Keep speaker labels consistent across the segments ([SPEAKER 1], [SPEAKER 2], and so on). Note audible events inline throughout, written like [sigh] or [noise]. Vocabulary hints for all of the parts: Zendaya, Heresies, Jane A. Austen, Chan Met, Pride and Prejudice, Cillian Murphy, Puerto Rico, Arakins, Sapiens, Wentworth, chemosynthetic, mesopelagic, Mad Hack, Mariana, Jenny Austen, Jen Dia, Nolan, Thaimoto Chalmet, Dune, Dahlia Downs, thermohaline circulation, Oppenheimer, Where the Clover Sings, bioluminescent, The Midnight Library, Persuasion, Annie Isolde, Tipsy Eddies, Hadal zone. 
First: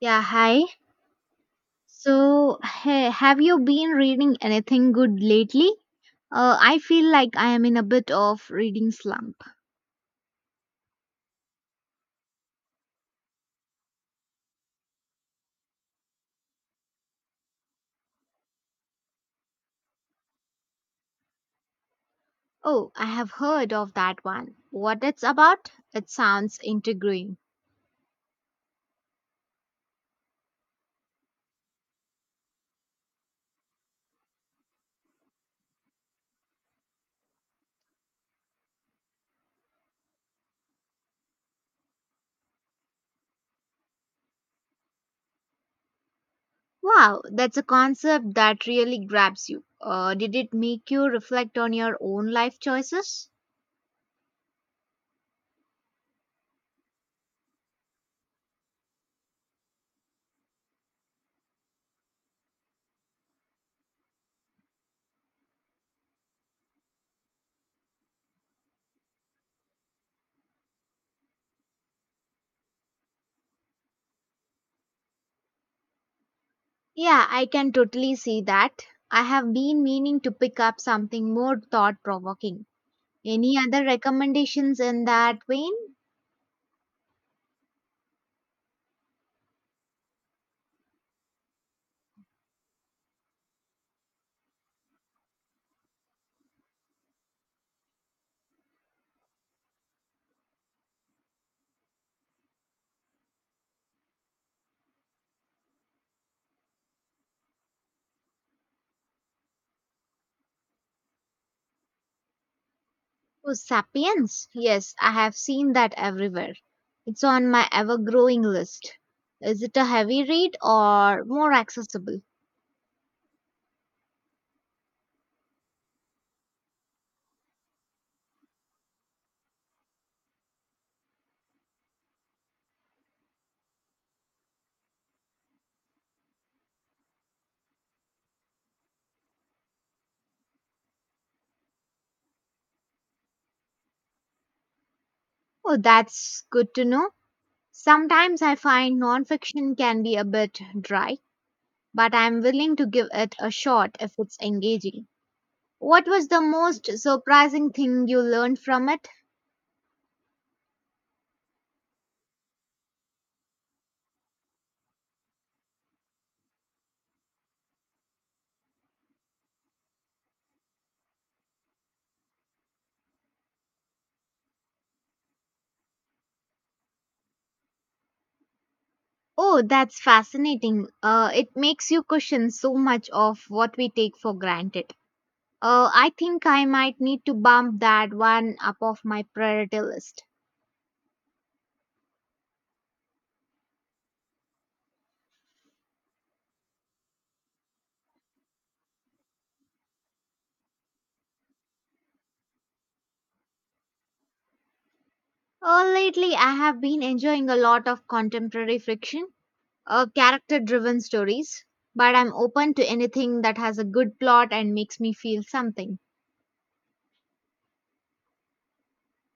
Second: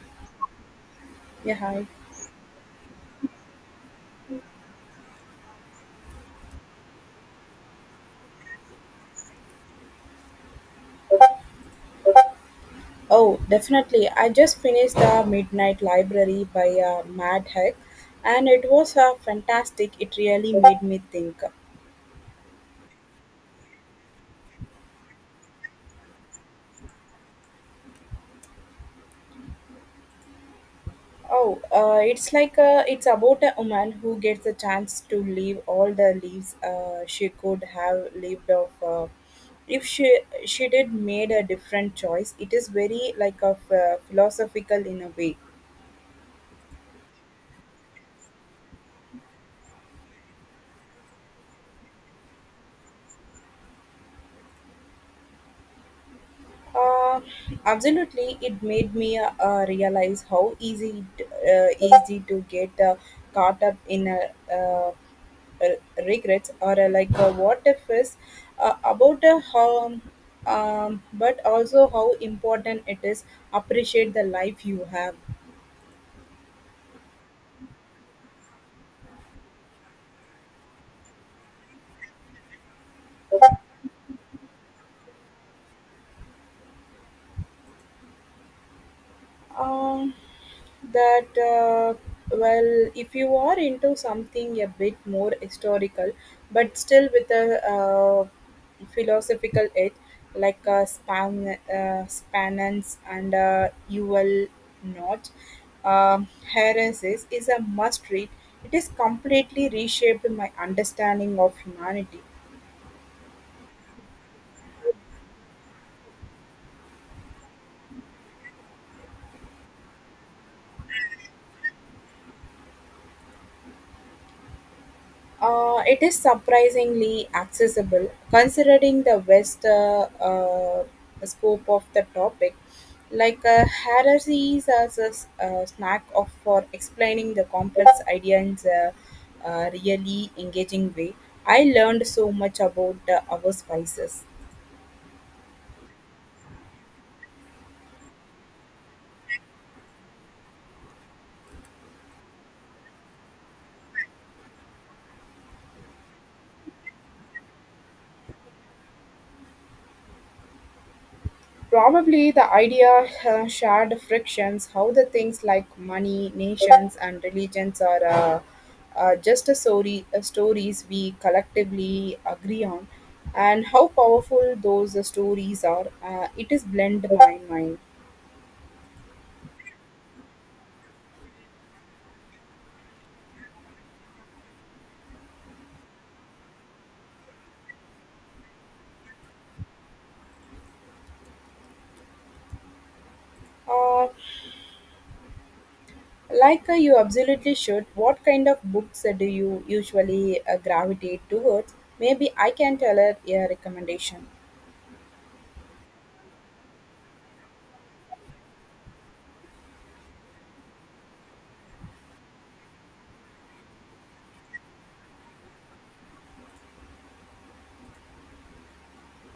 [SPEAKER 1] Yeah, hi.
[SPEAKER 2] Yeah, hi.
[SPEAKER 1] So, have you been reading anything good lately? I feel like I am in a bit of reading slump.
[SPEAKER 2] Oh, definitely. I just finished The Midnight Library by Mad Hack, and it was fantastic. It really made me think.
[SPEAKER 1] Oh, I have heard of that one. What it's about? It sounds intriguing.
[SPEAKER 2] Oh, it's it's about a woman who gets a chance to live all the lives she could have lived of if she did made a different choice. It is very like a philosophical in a way.
[SPEAKER 1] Wow, that's a concept that really grabs you. Did it make you reflect on your own life choices?
[SPEAKER 2] Uh, absolutely, it made me realize how easy it, easy to get caught up in a, uh, regrets or what if is about how but also how important it is appreciate the life you have.
[SPEAKER 1] Yeah, I can totally see that. I have been meaning to pick up something more thought provoking. Any other recommendations in that vein?
[SPEAKER 2] um, that well if you are into something a bit more historical but still with a philosophical edge spanans and you will not uh, heresies is a must read. It has completely reshaped my understanding of humanity.
[SPEAKER 1] Oh, Sapiens. Yes, I have seen that everywhere. It's on my ever growing list. Is it a heavy read or more accessible?
[SPEAKER 2] It is surprisingly accessible considering the vast scope of the topic. Heresies as a snack of for explaining the complex idea in a really engaging way. I learned so much about our spices.
[SPEAKER 1] Oh, that's good to know. Sometimes I find nonfiction can be a bit dry, but I'm willing to give it a shot if it's engaging. What was the most surprising thing you learned from it?
[SPEAKER 2] Probably the idea shared frictions, how the things like money, nations, and religions are just a story, stories we collectively agree on, and how powerful those stories are. It is blend my mind.
[SPEAKER 1] Oh, that's fascinating. It makes you question so much of what we take for granted. I think I might need to bump that one up off my priority list.
[SPEAKER 2] Uh, you absolutely should. What kind of books do you usually gravitate towards? Maybe I can tell her a recommendation.
[SPEAKER 1] Lately, I have been enjoying a lot of contemporary fiction, character driven stories, but I'm open to anything that has a good plot and makes me feel something.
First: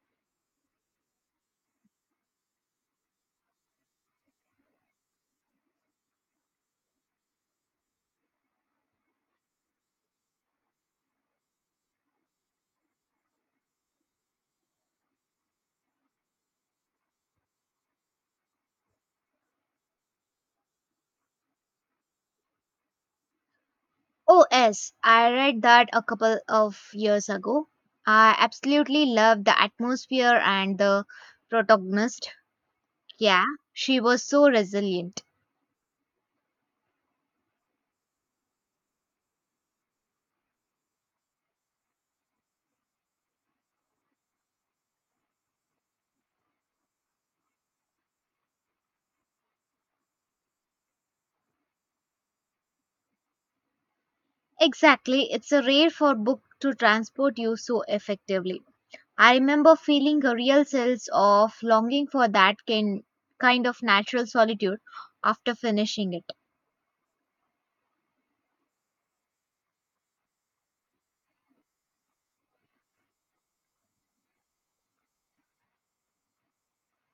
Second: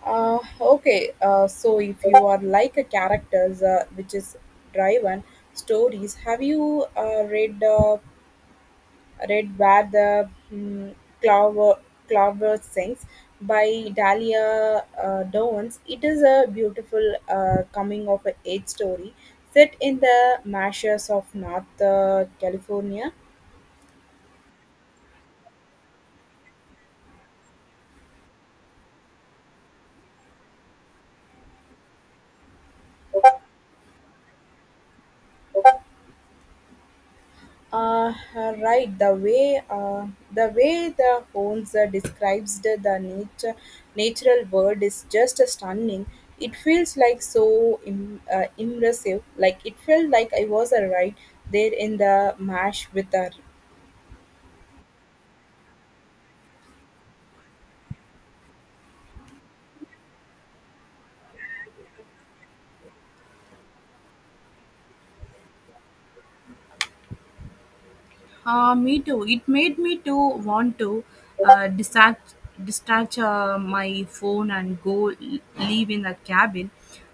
[SPEAKER 2] Okay, so if you are like a characters which is driven stories, have you read read where the clover clover sings by Dahlia Downs? It is a beautiful coming of age story set in the marshes of North California.
[SPEAKER 1] Oh, yes, I read that a couple of years ago. I absolutely loved the atmosphere and the protagonist. Yeah, she was so resilient.
[SPEAKER 2] Uh, right, the way the Holmes describes the natural world is just stunning. It feels like so immersive. Like it felt like I was right there in the mash with her.
[SPEAKER 1] Exactly, it's a rare for book to transport you so effectively. I remember feeling a real sense of longing for that kind of natural solitude after finishing it.
[SPEAKER 2] Me too. It made me to want to uh, dispatch, dispatch my phone and go leave in the cabin.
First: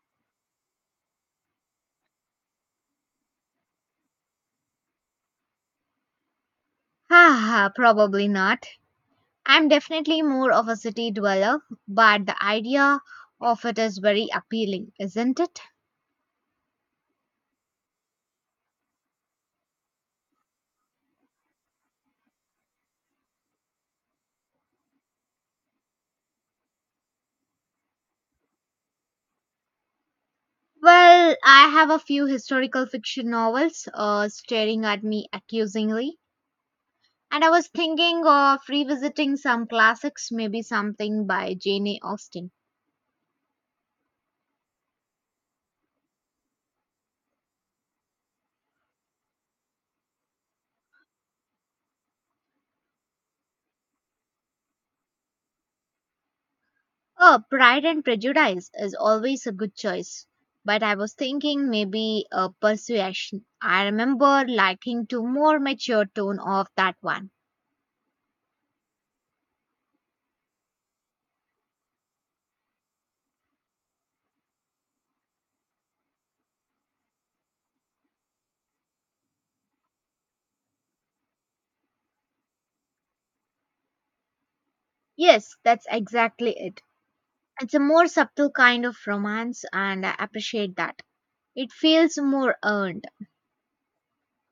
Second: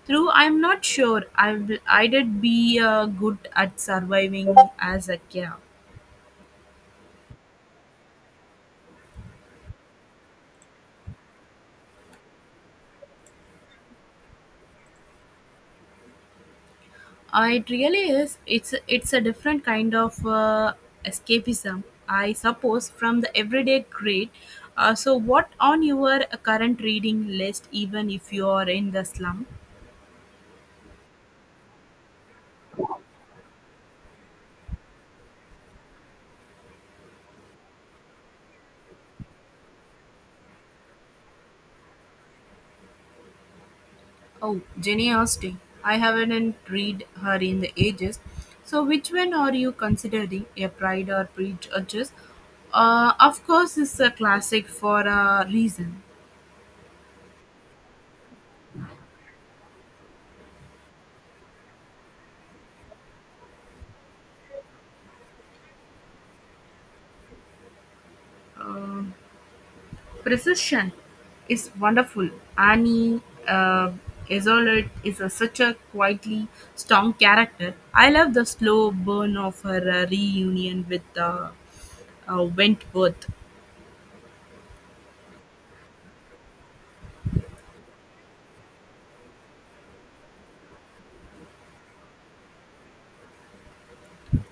[SPEAKER 2] Through, I'm not sure. I did be good at surviving as a cat.
[SPEAKER 1] [sighs] Haha, probably not. I'm definitely more of a city dweller, but the idea of it is very appealing, isn't it?
[SPEAKER 2] It really is. It's a different kind of escapism, I suppose, from the everyday grade. So, what on your current reading list, even if you are in the slum?
[SPEAKER 1] Well, I have a few historical fiction novels staring at me accusingly, and I was thinking of revisiting some classics, maybe something by Jane A. Austen.
[SPEAKER 2] Oh, Jenny Austen. I haven't read her in the ages. So, which one are you considering? A Pride or Prejudice? Of course, it's a classic for a reason.
[SPEAKER 1] Oh, Pride and Prejudice is always a good choice, but I was thinking maybe a Persuasion. I remember liking to more mature tone of that one.
[SPEAKER 2] Uh, Precision is wonderful. Annie uh, Isolde is a, such a quietly strong character. I love the slow burn of her reunion with Wentworth.
[SPEAKER 1] Yes, that's exactly it. It's a more subtle kind of romance, and I appreciate that. It feels more earned.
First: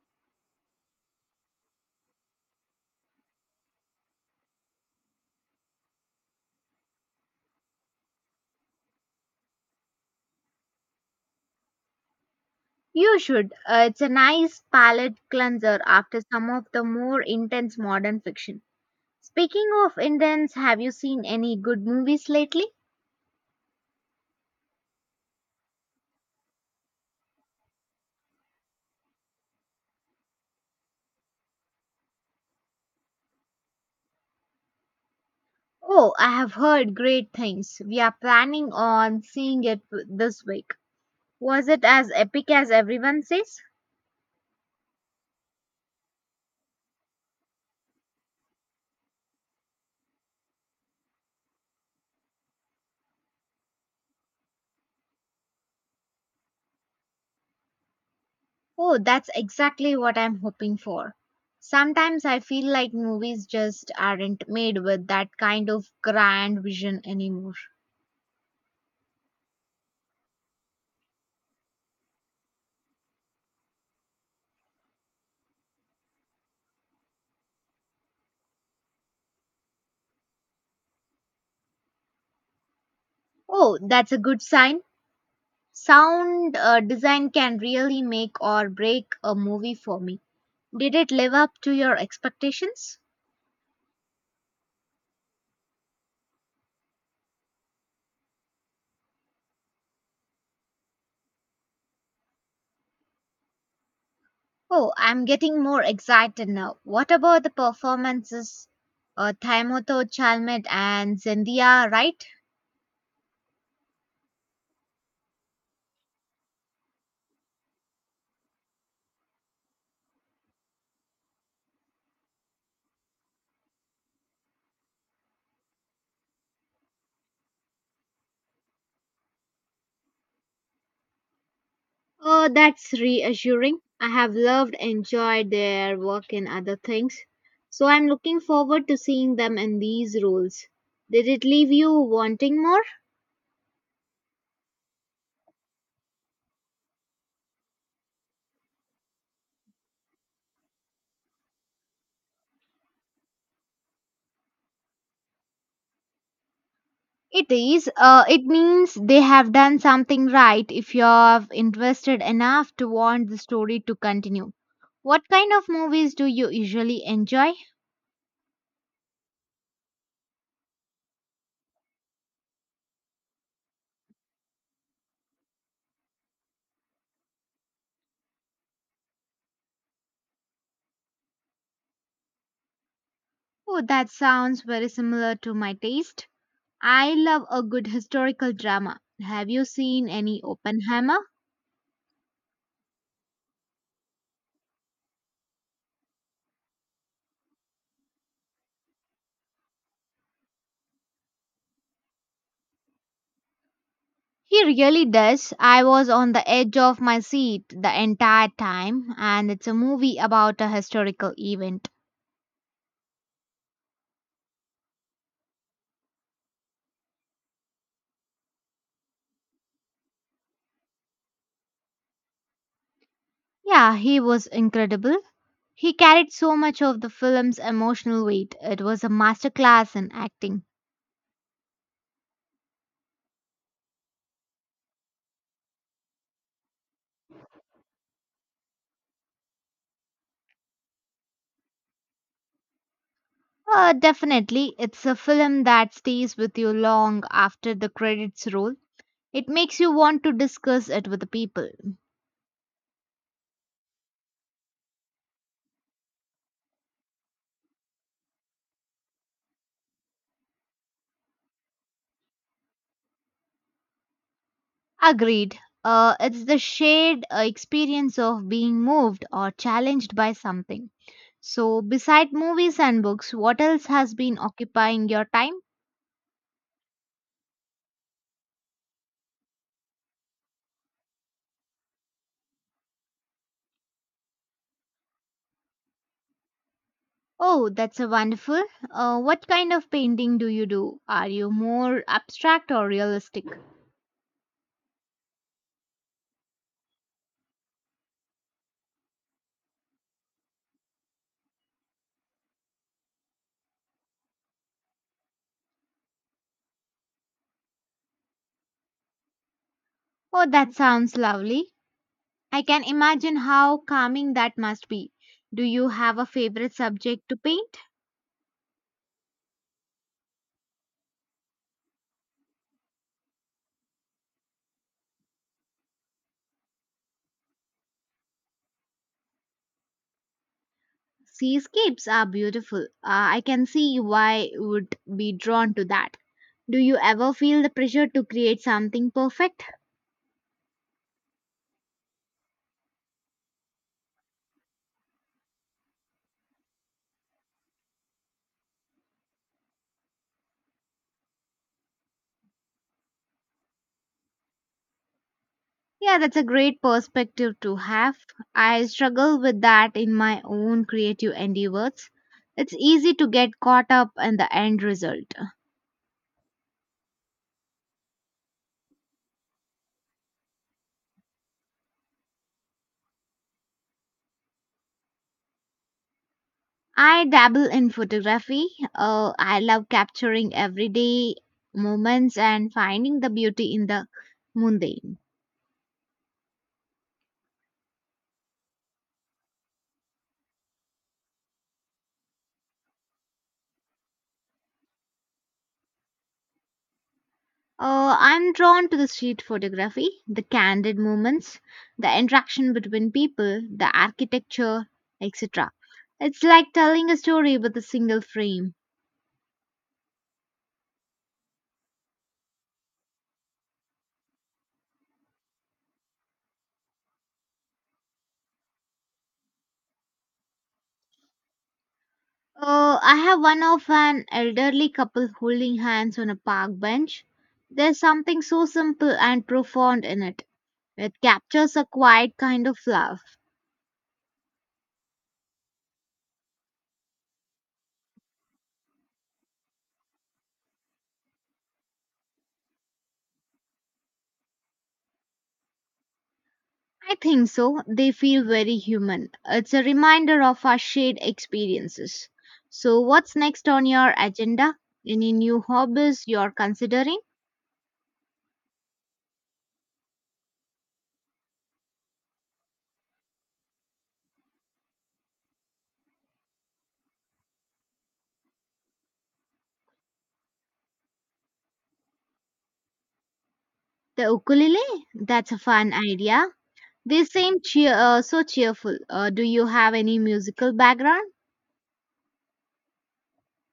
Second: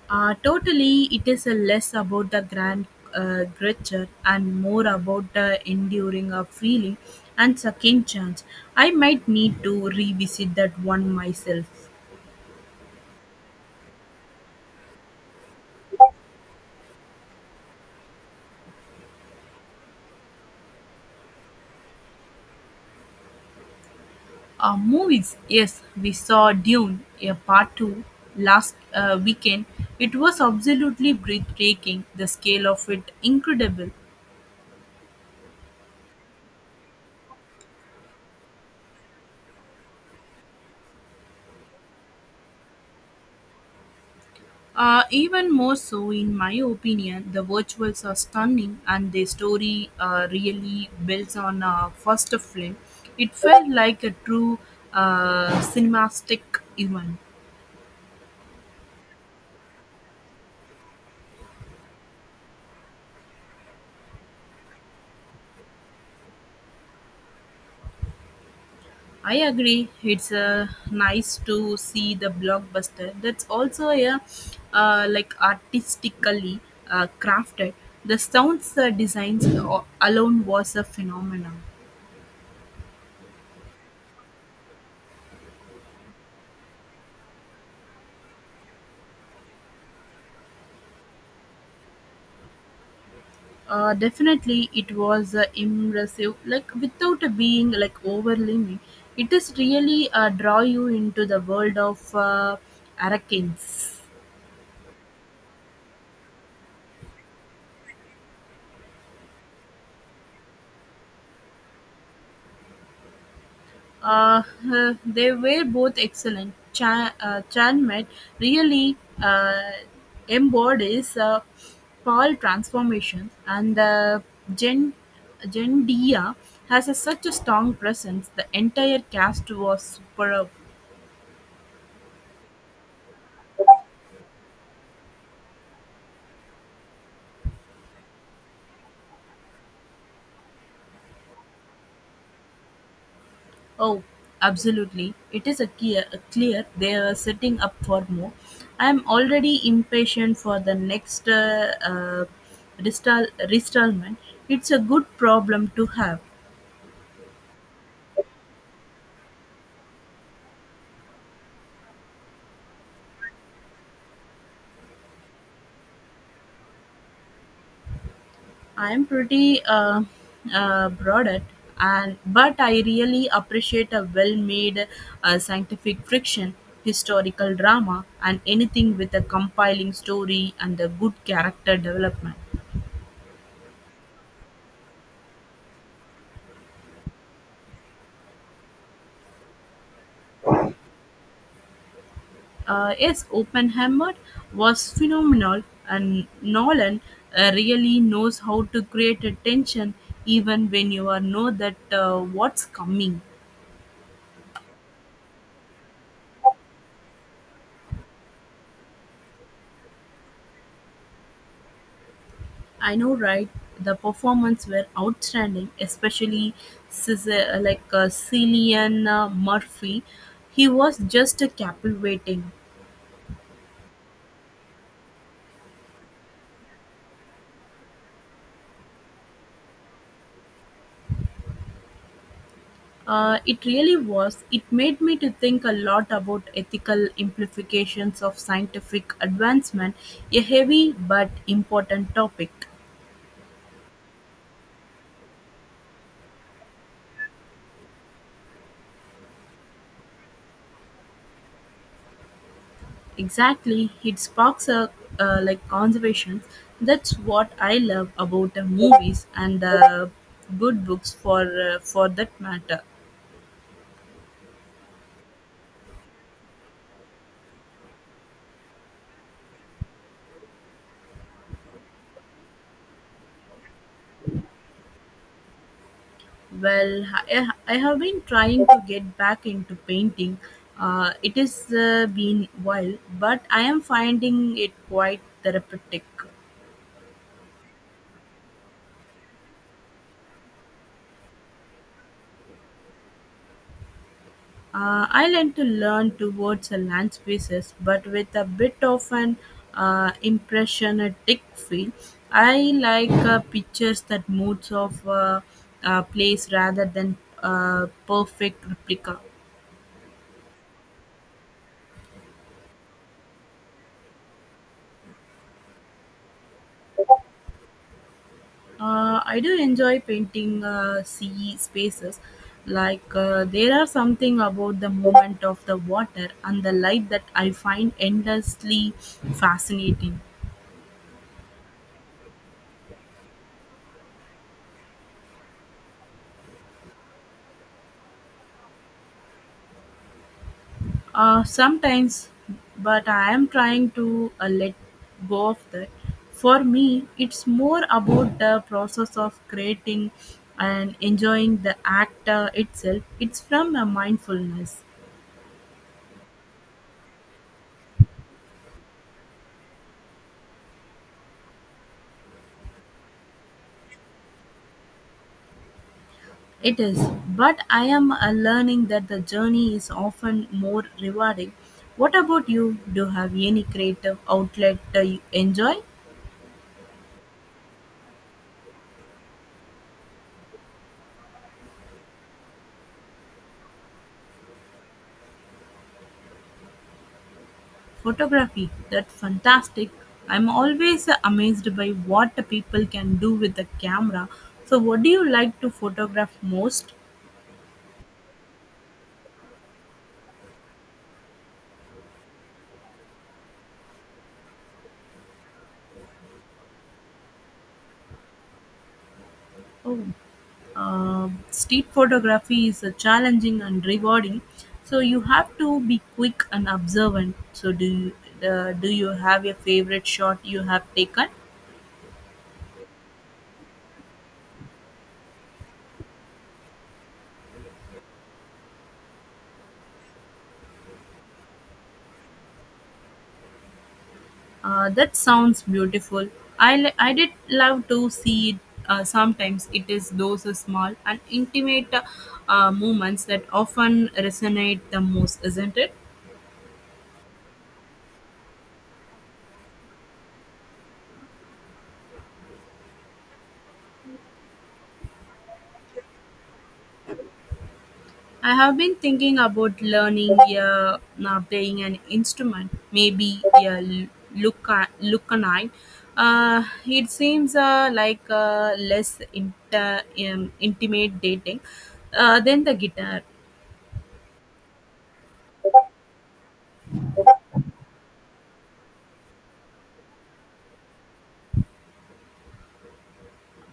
[SPEAKER 2] Totally, it is a less about the grand gesture and more about the enduring of feeling and second chance. I might need to revisit that one myself.
[SPEAKER 1] You should. It's a nice palate cleanser after some of the more intense modern fiction. Speaking of intense, have you seen any good movies lately?
[SPEAKER 2] Movies, yes, we saw Dune, a part two, last weekend. It was absolutely breathtaking. The scale of it incredible.
[SPEAKER 1] Oh, I have heard great things. We are planning on seeing it this week. Was it as epic as everyone says?
[SPEAKER 2] Even more so, in my opinion, the virtuals are stunning, and the story really builds on a first film. It felt like a true cinematic event.
[SPEAKER 1] Oh, that's exactly what I'm hoping for. Sometimes I feel like movies just aren't made with that kind of grand vision anymore.
[SPEAKER 2] I agree. It's nice to see the blockbuster. That's also a artistically crafted. The sounds designs alone was a phenomenon.
[SPEAKER 1] Oh, that's a good sign. Sound design can really make or break a movie for me. Did it live up to your expectations?
[SPEAKER 2] Definitely, it was immersive, like without being like overwhelming. It is really draw you into the world of Arakins.
[SPEAKER 1] Oh, I'm getting more excited now. What about the performances? Thaimoto Chalmet and Zendaya, right?
[SPEAKER 2] Uh, they were both excellent. Chan met really uh, embodies Paul transformation, and Jen Jen Dia has a, such a strong presence. The entire cast was superb.
[SPEAKER 1] Oh, that's reassuring. I have loved enjoyed their work in other things. So I'm looking forward to seeing them in these roles. Did it leave you wanting more?
[SPEAKER 2] Oh, absolutely. It is a clear they are setting up for more. I am already impatient for the next restallment. It's a good problem to have.
[SPEAKER 1] It is. It means they have done something right if you have invested enough to want the story to continue. What kind of movies do you usually enjoy?
[SPEAKER 2] I am pretty broad at and but I really appreciate a well-made scientific fiction, historical drama, and anything with a compiling story and a good character development.
[SPEAKER 1] Oh, that sounds very similar to my taste. I love a good historical drama. Have you seen any Oppenheimer?
[SPEAKER 2] Yes, Oppenheimer was phenomenal, and Nolan really knows how to create a tension even when you are know that what's coming.
[SPEAKER 1] He really does. I was on the edge of my seat the entire time, and it's a movie about a historical event.
[SPEAKER 2] I know, right? The performance were outstanding, especially Cillian Murphy. He was just captivating.
[SPEAKER 1] Yeah, he was incredible. He carried so much of the film's emotional weight. It was a masterclass in acting.
[SPEAKER 2] It really was. It made me to think a lot about ethical implications of scientific advancement, a heavy but important topic.
[SPEAKER 1] Definitely, it's a film that stays with you long after the credits roll. It makes you want to discuss it with the people.
[SPEAKER 2] Exactly, it sparks a conservation. That's what I love about the movies and the good books for that matter.
[SPEAKER 1] Agreed. It's the shared experience of being moved or challenged by something. So, beside movies and books, what else has been occupying your time?
[SPEAKER 2] Well, I have been trying to get back into painting. It has been while, but I am finding it quite therapeutic.
[SPEAKER 1] Oh, that's a wonderful. What kind of painting do you do? Are you more abstract or realistic?
[SPEAKER 2] I like to learn towards a land species, but with a bit of an impressionistic feel. I like pictures that moods of a place rather than perfect replica.
[SPEAKER 1] Oh, that sounds lovely. I can imagine how calming that must be. Do you have a favorite subject to paint?
[SPEAKER 2] I do enjoy painting sea spaces. There are something about the movement of the water and the light that I find endlessly fascinating.
[SPEAKER 1] Seascapes are beautiful. I can see why you would be drawn to that. Do you ever feel the pressure to create something perfect?
[SPEAKER 2] Sometimes, but I am trying to let go of that. For me, it's more about the process of creating and enjoying the act itself. It's from a mindfulness.
[SPEAKER 1] Yeah, that's a great perspective to have. I struggle with that in my own creative endeavors. It's easy to get caught up in the end result.
[SPEAKER 2] It is, but I am learning that the journey is often more rewarding. What about you? Do you have any creative outlet you enjoy?
[SPEAKER 1] I dabble in photography. I love capturing everyday moments and finding the beauty in the mundane.
[SPEAKER 2] Photography, that's fantastic. I'm always amazed by what people can do with the camera. So, what do you like to photograph most?
[SPEAKER 1] I'm drawn to the street photography, the candid moments, the interaction between people, the architecture, etc. It's like telling a story with a single frame.
[SPEAKER 2] Oh, street photography is challenging and rewarding. So, you have to be quick and observant. So, do you have your favorite shot you have taken?
[SPEAKER 1] I have one of an elderly couple holding hands on a park bench. There's something so simple and profound in it. It captures a quiet kind of love.
[SPEAKER 2] That sounds beautiful. I did love to see it. Sometimes it is those small and intimate moments that often resonate the most, isn't it?
[SPEAKER 1] I think so. They feel very human. It's a reminder of our shared experiences. So, what's next on your agenda? Any new hobbies you're considering?
[SPEAKER 2] I have been thinking about learning now playing an instrument, maybe a lucanine. It seems less intimidating than the guitar.
[SPEAKER 1] The ukulele? That's a fun idea. They seem so cheerful. Do you have any musical background?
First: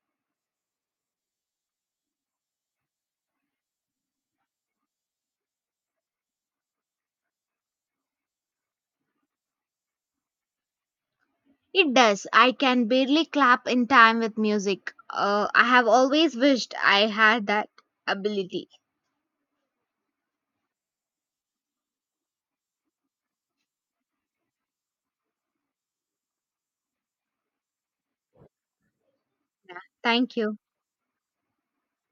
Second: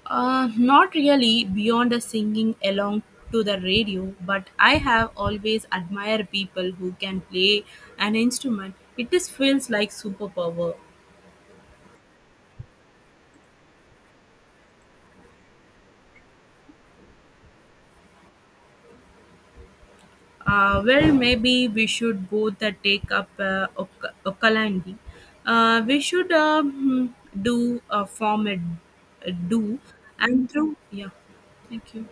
[SPEAKER 2] Not really beyond the singing along to the radio, but I have always admired people who can play an instrument. It just feels like superpower.
[SPEAKER 1] It does. I can barely clap in time with music. I have always wished I had that ability.
[SPEAKER 2] Well, maybe we should both take up ukulele. We should do a form a do
[SPEAKER 1] Thank
[SPEAKER 2] and
[SPEAKER 1] you.
[SPEAKER 2] through. Yeah, thank you.